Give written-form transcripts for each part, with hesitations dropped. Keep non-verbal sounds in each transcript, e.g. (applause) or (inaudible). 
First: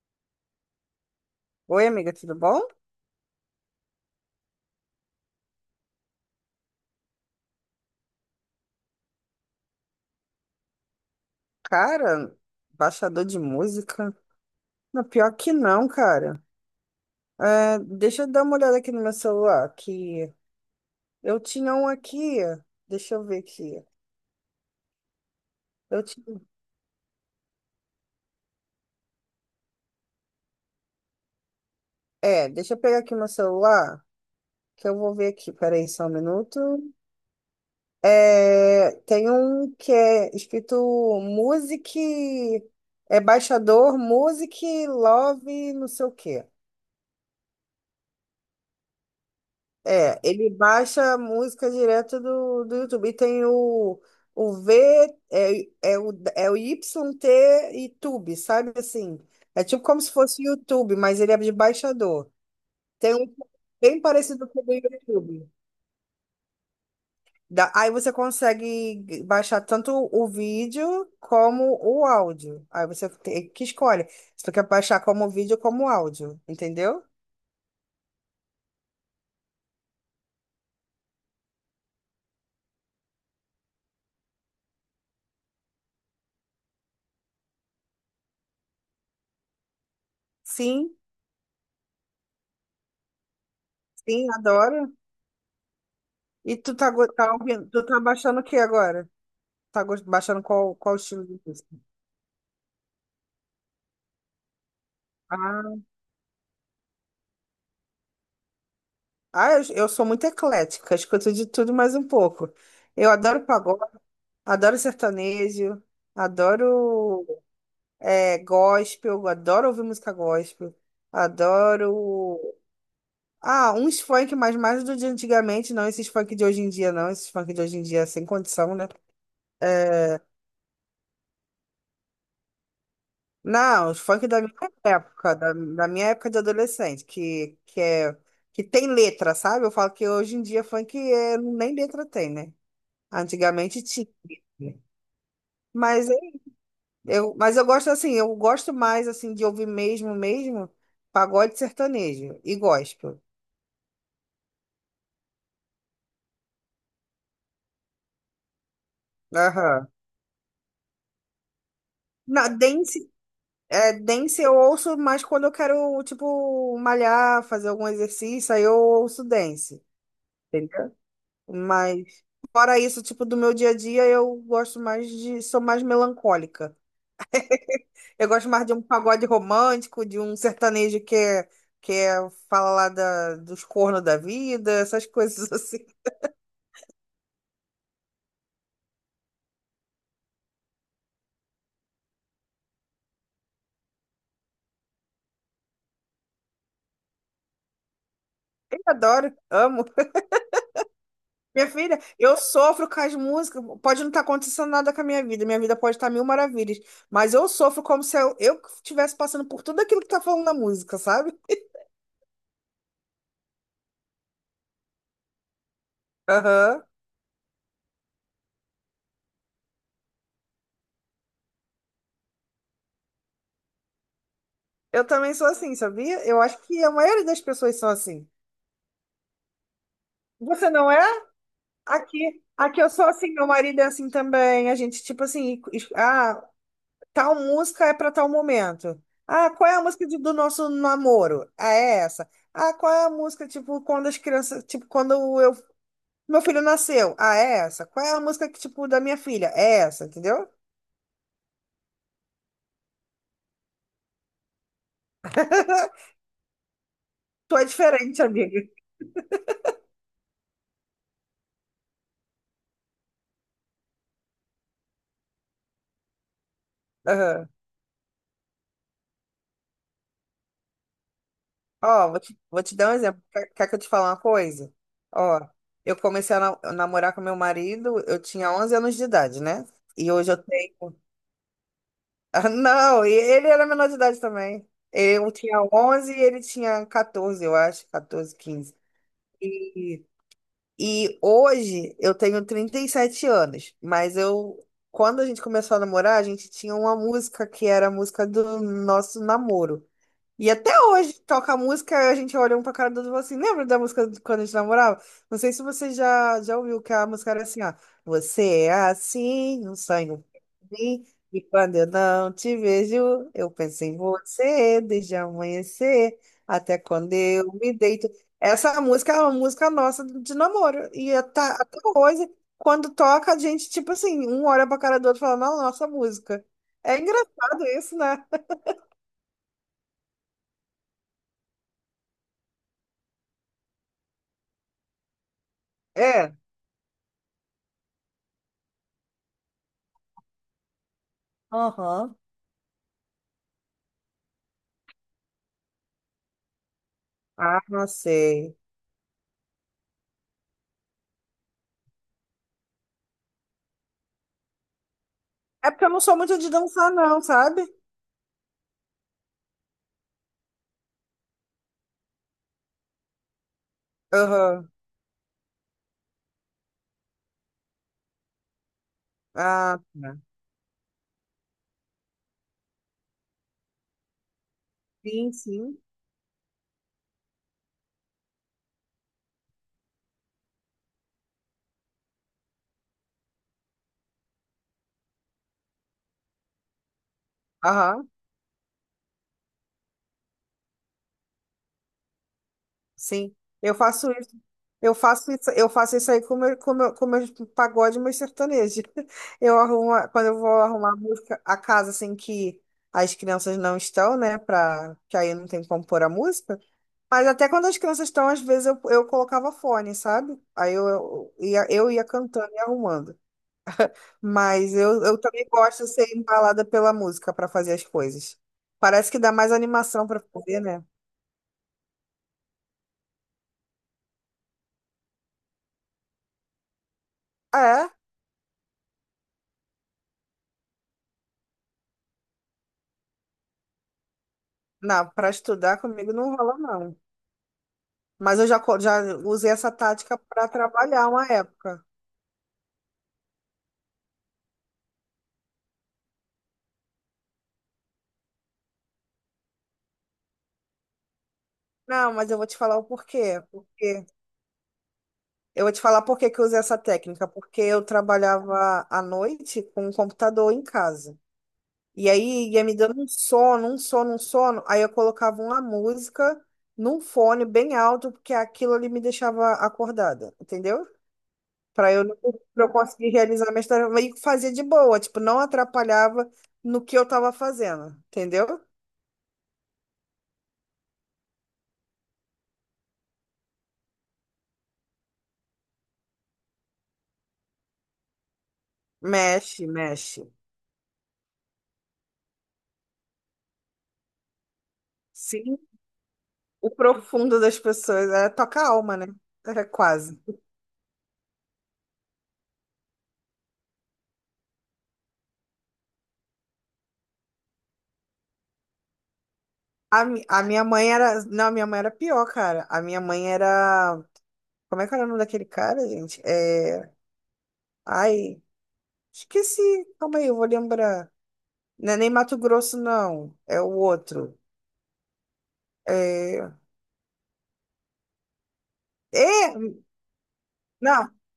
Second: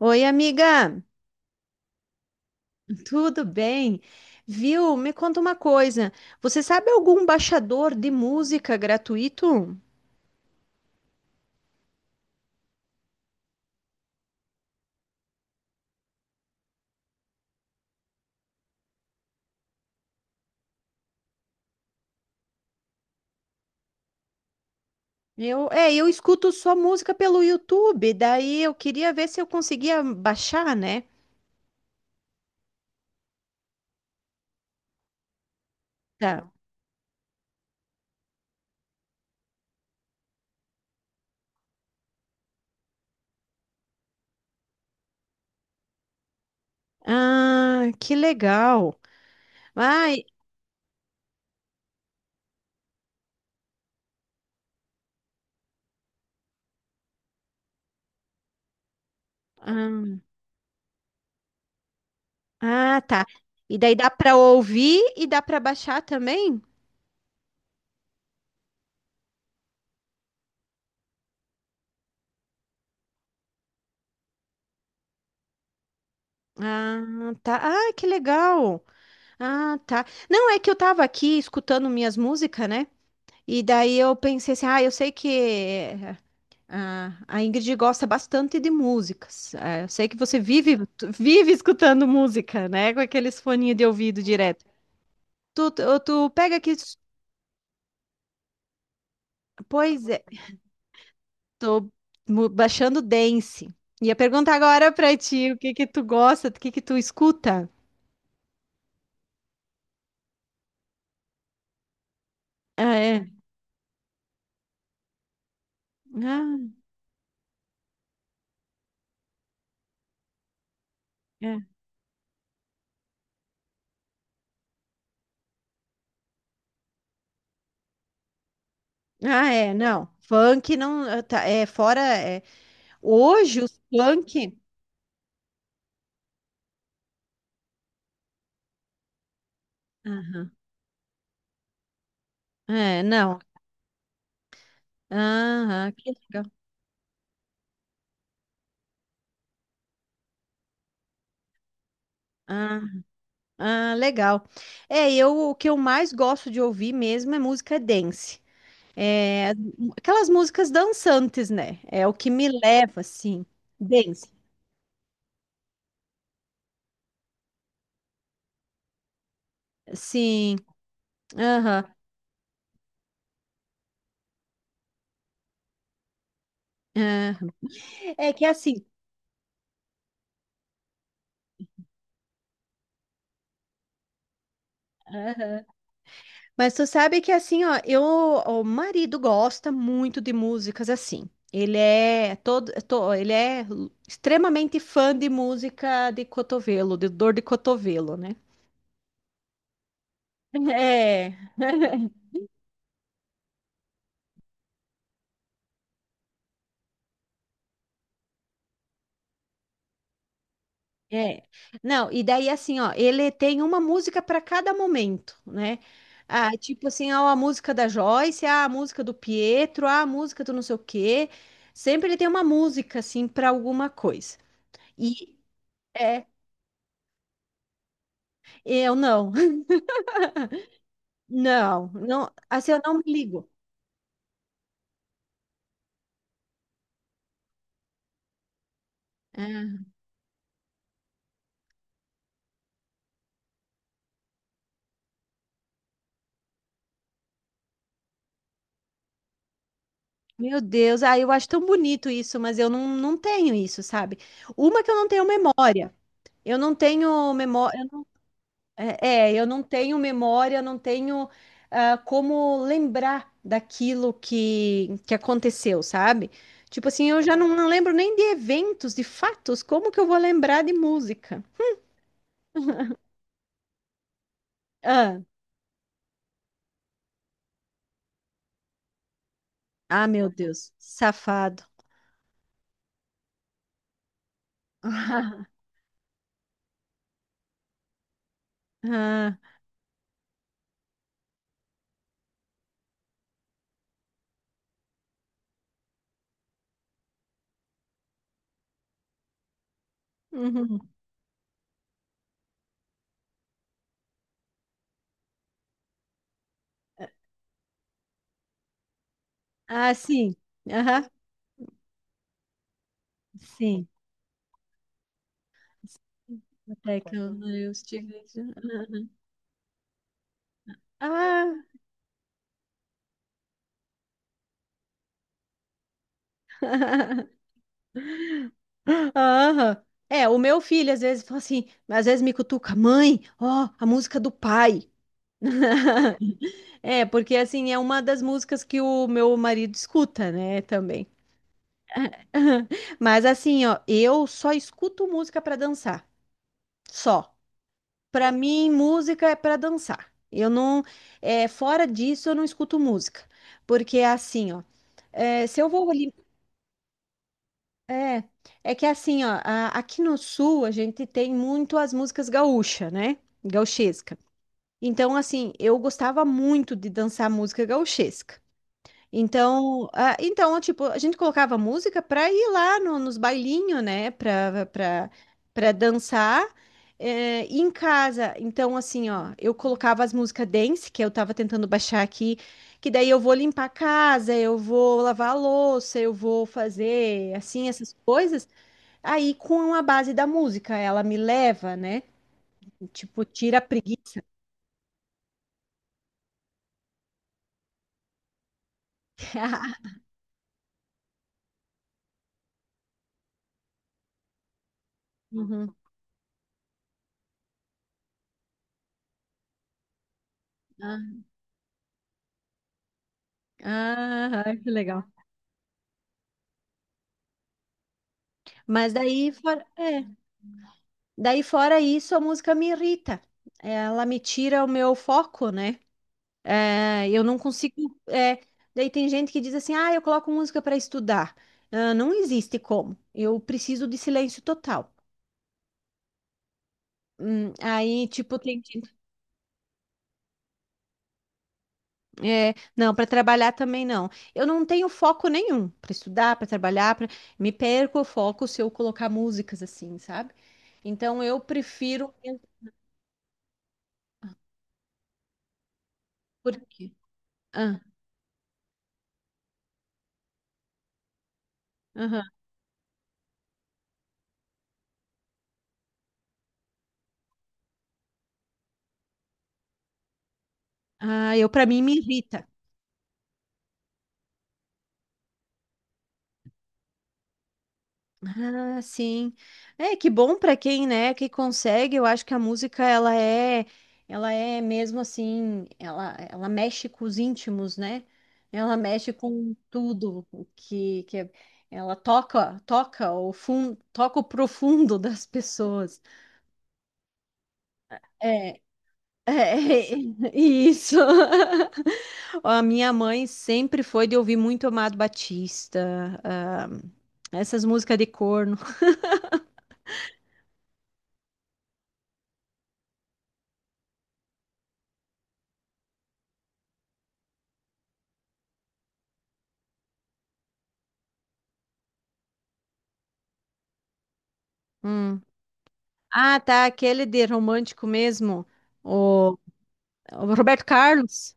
Oi, amiga, Oi, amiga, tudo bom? tudo bem? Viu? Me conta uma coisa. Você sabe algum baixador de música gratuito? Cara, baixador de música? Não, pior que não, cara. Deixa eu dar uma olhada aqui no meu celular, que eu tinha um aqui, deixa eu ver aqui. Eu, é, Eu eu tinha... escuto só música pelo YouTube, daí eu queria ver se eu conseguia baixar, né? Deixa eu pegar aqui meu celular, que eu vou ver aqui, peraí só um Tá. minuto. É, tem um que é escrito Music, é baixador Music Love não sei o quê. Ah, que legal. É, Ai, ele baixa a música direto do YouTube. E tem o V, é o YT e Tube, sabe assim? É tipo como se ah, fosse YouTube, mas ele é de baixador. ah, Tem tá. um E daí bem dá para parecido com o do ouvir e dá YouTube. para baixar também? Aí você consegue baixar tanto o vídeo como o áudio. Aí você tem que escolhe se tu quer baixar como vídeo como áudio, Ah, entendeu? tá. Ah, que legal. Ah, tá. Não, é que eu tava aqui escutando minhas músicas, né? E daí eu pensei assim, ah, eu sei que a Ingrid gosta bastante de músicas. Eu sei que você vive, Sim, tu vive escutando música, né? Com aqueles foninhos de ouvido sim, direto. adoro. Tu E pega tu aqui, tá, tá ouvindo, tu tá baixando o que agora? Pois é, Baixando qual estilo de música? tô baixando dance. Ia perguntar agora pra ti, o que Ah, que tu gosta, o que que tu escuta? ah, eu sou muito eclética, escuto de tudo mais um pouco. Ah, Eu é. adoro pagode, adoro sertanejo, Ah, adoro gospel, adoro ouvir música gospel, é. adoro. Ah, uns funk, mas mais do de antigamente, não esses funk de hoje em dia, não. Esses funk de hoje em dia, sem condição, né? Ah, é, não. É, Funk não, tá, é fora, é. Hoje os não, os funk da minha funk... época, da minha época de adolescente, que tem letra, sabe? Eu falo que hoje em Aham. dia funk nem letra tem, né? É, não. Antigamente tinha. Aham, Mas que é- legal. Mas eu gosto assim, eu gosto mais assim de ouvir mesmo, mesmo, pagode sertanejo e Ah, gospel. ah, legal. É, eu o que eu mais gosto de ouvir mesmo é música dance. É, Aham. aquelas músicas dançantes, né? É o que me Na leva, dance, assim. é, Dance. dance eu ouço mais quando eu quero, tipo, malhar, fazer algum exercício, aí eu ouço dance. Sim. Entendeu? Aham. Mas fora isso, tipo, do meu dia a dia, eu gosto mais de, sou mais melancólica. Aham. Eu É que é gosto mais de um assim. pagode romântico, de um sertanejo que é fala lá dos cornos da vida, essas (laughs) coisas Aham. assim. Mas tu sabe que assim, ó, eu, o marido gosta muito de músicas assim. Ele é todo, é to- ele é extremamente fã de música de cotovelo, de dor de cotovelo, né? Eu adoro, amo. (laughs) É. Minha filha, eu sofro com as músicas. Pode não estar acontecendo nada com a minha vida pode estar mil maravilhas, mas eu sofro como se eu estivesse passando por tudo aquilo que tá falando na música, sabe? É. Não, e daí assim, ó, ele tem uma música para cada momento, né? Ah, Aham. tipo assim, ó, a música da Joyce, ah, a música do Pietro, ah, a música do não sei o quê. Sempre ele tem uma música assim para alguma coisa. Eu também E sou assim, é, sabia? Eu acho que a maioria das pessoas são assim. eu não. (laughs) Você não é? Não, Aqui, assim, eu aqui eu não me sou assim, meu ligo. marido é assim também. A gente, tipo assim, tal música é para tal momento. Ah, qual é a Ah, música do nosso namoro? Ah, é essa. Ah, qual é a música, tipo, quando as crianças, tipo, quando eu, meu filho nasceu? Ah, é essa. Qual é a música que, tipo, da minha filha? É essa, entendeu? meu Deus, ah, eu acho tão bonito isso, mas eu não tenho isso, sabe? Uma que eu não tenho memória. Eu não tenho Tu é memória. diferente, (laughs) amiga. Eu não tenho memória, não tenho ah, como lembrar daquilo que aconteceu, sabe? Tipo assim, eu já não lembro nem de eventos, de fatos, como que eu vou lembrar de música? Ó, vou te dar um exemplo. Quer que eu te fale uma coisa? Ah, Ó, eu comecei a namorar com meu marido, eu tinha 11 anos de idade, né? ah, E meu hoje eu Deus, tenho. (laughs) safado. Ah, não, e ele era menor de idade também. Eu (laughs) tinha 11 e ele tinha 14, eu acho, 14, 15. Ah, E, e hoje eu tenho 37 anos, mas eu. Quando a gente começou a namorar, a gente tinha uma música que era a música do nosso namoro. E até uhum. hoje toca música, a gente olha um pra cara do outro e fala assim, lembra da música de quando a gente namorava? Não sei se você já ouviu que a música era assim, ó. Você é assim, um Ah, sonho sim, pra mim, aham, e quando eu não te vejo, eu penso sim. em você desde amanhecer até Até quando que eu eu me deito. estive. Essa música é uma música nossa de namoro. E Ah, até hoje, quando toca, a gente, tipo assim, um olha pra cara do outro e fala, "Não, nossa música. É (laughs) engraçado isso, né? Aham. É, o meu filho às vezes fala assim, às vezes me cutuca, mãe, ó, a música do pai. É. (laughs) É, porque assim, é uma das músicas que o meu marido escuta, né, também. Aham. (laughs) Mas assim, ó, eu só escuto música pra dançar, só. Ah, não Pra sei. mim, música é pra dançar. Eu não, é, fora disso, eu não escuto música, porque é assim, ó, é, se É eu porque vou eu não sou muito de dançar, não, sabe? é, é que assim, ó, aqui no sul a gente tem muito as músicas gaúcha, né? Gauchesca. Aham. Então, assim, eu gostava muito de dançar música gauchesca. Ah, Então, ah, tá. então, tipo, a gente colocava música para ir lá nos bailinhos, né? Sim, Para sim. dançar. E em casa, então, assim, ó, eu colocava as músicas dance, que eu tava tentando baixar aqui, que daí eu vou limpar a casa, eu vou lavar a louça, eu vou fazer assim essas Aham, coisas. Aí, com a base da música, ela me leva, né? Tipo, sim. tira a Eu faço preguiça. isso. Eu faço isso, eu faço isso aí com meus pagode e meus sertanejos. (laughs) (laughs) Quando eu vou arrumar a música, a casa assim que as crianças não estão, né? Pra, que aí não tem Uhum. como pôr a música. Mas até quando as crianças estão, às vezes eu colocava fone, sabe? Aí Ah, eu ia cantando e arrumando. Ah, que Mas legal. Eu também gosto de ser embalada pela música para fazer as coisas. Mas Parece que daí dá mais fora, animação para fazer, né? daí fora isso, a música me irrita. Ela me tira o meu foco, né? É, eu não consigo. É, é, Daí tem gente que diz assim: ah, eu coloco música para estudar. Ah, não existe como. Eu preciso de silêncio total. não, para estudar comigo não rola, não. Aí, tipo, Mas eu já, tem. Já usei essa tática para trabalhar uma época. É, não, para trabalhar também não. Eu não tenho foco nenhum para estudar, para trabalhar, pra... me perco o foco se eu colocar músicas assim, sabe? Então eu Não, prefiro mas eu vou te falar o porquê. Porque eu vou te falar por que que eu usei essa porque técnica. Porque ah, eu trabalhava à noite com um computador em casa. E aham. aí ia me dando um sono. Aí eu colocava uma música num fone bem alto, porque aquilo ali me deixava acordada, entendeu? Ah, eu para mim me Pra eu, não- irrita. Pra eu conseguir realizar minha história. E fazia de boa, tipo, não atrapalhava no que eu tava fazendo, entendeu? Ah, sim. É, que bom para quem, né, que consegue. Eu acho que a música ela é mesmo assim, ela mexe com os íntimos, né? Ela mexe com Mexe, mexe. tudo o que que é- ela toca, toca o fundo, toca o profundo (laughs) das Sim, pessoas. o profundo das pessoas. É, É, toca a alma, né? é É, quase. (laughs) isso. (laughs) A minha mãe sempre foi de ouvir muito Amado Batista, ah, essas músicas de corno. A minha mãe era. Não, a minha mãe era pior, cara. A minha mãe era. Como é que era o nome daquele cara, gente? É. Ai. Esqueci. Calma aí, eu vou lembrar. Não é nem Mato Grosso, não. É o outro. (laughs) Ah, É... tá, aquele de romântico mesmo, o, é... o Roberto Não, Carlos.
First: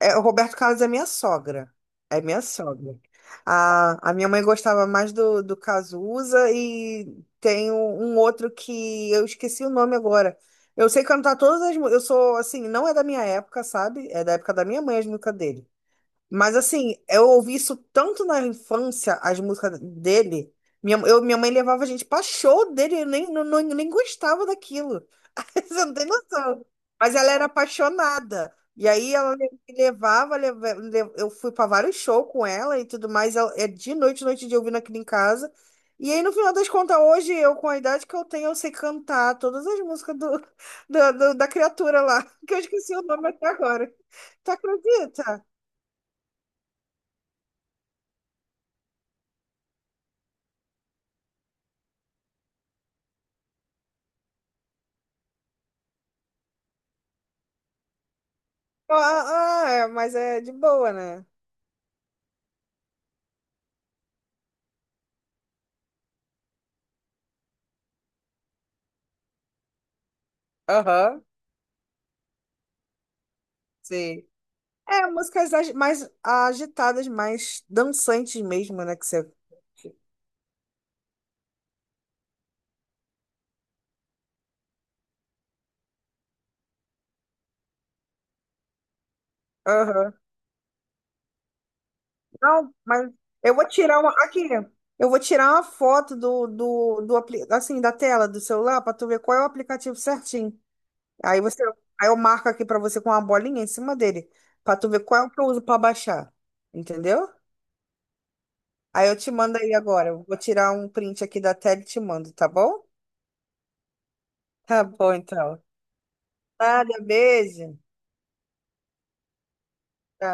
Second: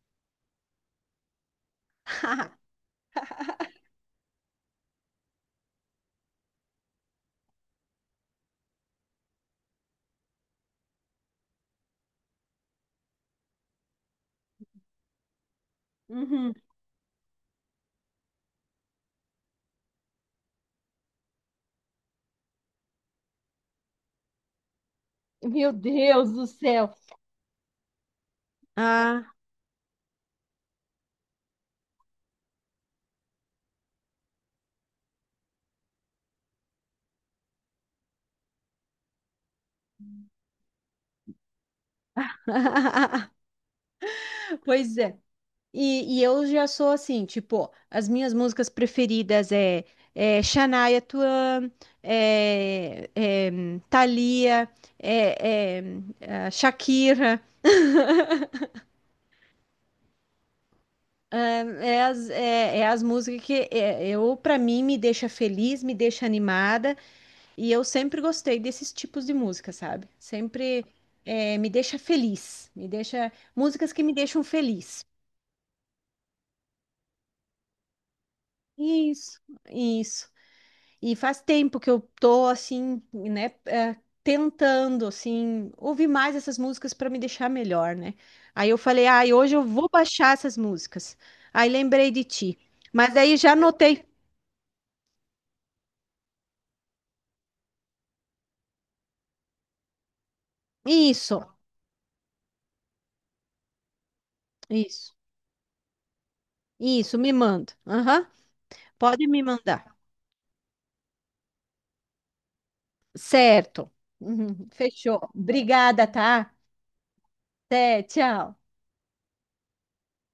é o Roberto Carlos é minha sogra. É minha (laughs) sogra. A minha mãe gostava mais do Cazuza e tem um outro que eu esqueci o nome agora. Eu sei cantar todas as músicas. Eu sou, assim, não é da minha época, sabe? É da época da minha mãe as músicas dele. Uhum. Mas assim, eu ouvi isso tanto na infância, as músicas dele. Minha mãe levava a gente pra show dele, eu nem, não, não- nem gostava daquilo. (laughs) Meu Você não tem Deus do noção. céu. Mas ela era apaixonada. E aí Ah, ela me eu fui pra vários shows com ela e tudo mais. É de noite, noite de ouvindo aquilo em casa. E aí, no final das contas, hoje, eu, com a idade que eu tenho, eu sei cantar todas as músicas do, (laughs) da criatura lá, (laughs) que eu esqueci o (laughs) nome até agora. Tu pois é. acredita? E eu já sou assim, tipo, as minhas músicas preferidas é Shania Twain, é Thalia, é, é, é Shakira. Ah, ah, é, mas é de boa, né? É as músicas que eu, para mim, me deixa feliz, me deixa animada. E eu sempre gostei desses tipos de música, sabe? Sempre Aham, me deixa feliz, me deixa músicas que me sim. deixam feliz. É, músicas mais agitadas, mais dançantes mesmo, né? Que você. Isso, isso. E faz tempo que eu tô assim, né, tentando assim ouvir mais essas músicas para me deixar melhor, né? Aí eu falei, ai, hoje eu vou Aham. baixar essas músicas. Aí lembrei de ti. Não, mas Mas daí já eu vou tirar anotei. uma. Aqui, eu vou tirar uma foto do assim, da tela do celular pra tu ver qual é o aplicativo certinho. Aí Isso, você. Aí eu marco aqui pra você com uma bolinha em cima dele, pra tu ver isso, qual é o que eu uso pra baixar. isso, Entendeu? me manda. Aham. Aí eu Pode te me mando aí mandar. agora. Eu vou tirar um print aqui da tela e te mando, tá bom? Certo. Uhum, Tá bom, fechou. então. Obrigada, tá? Nada, beijo. Tchau. Até, tchau.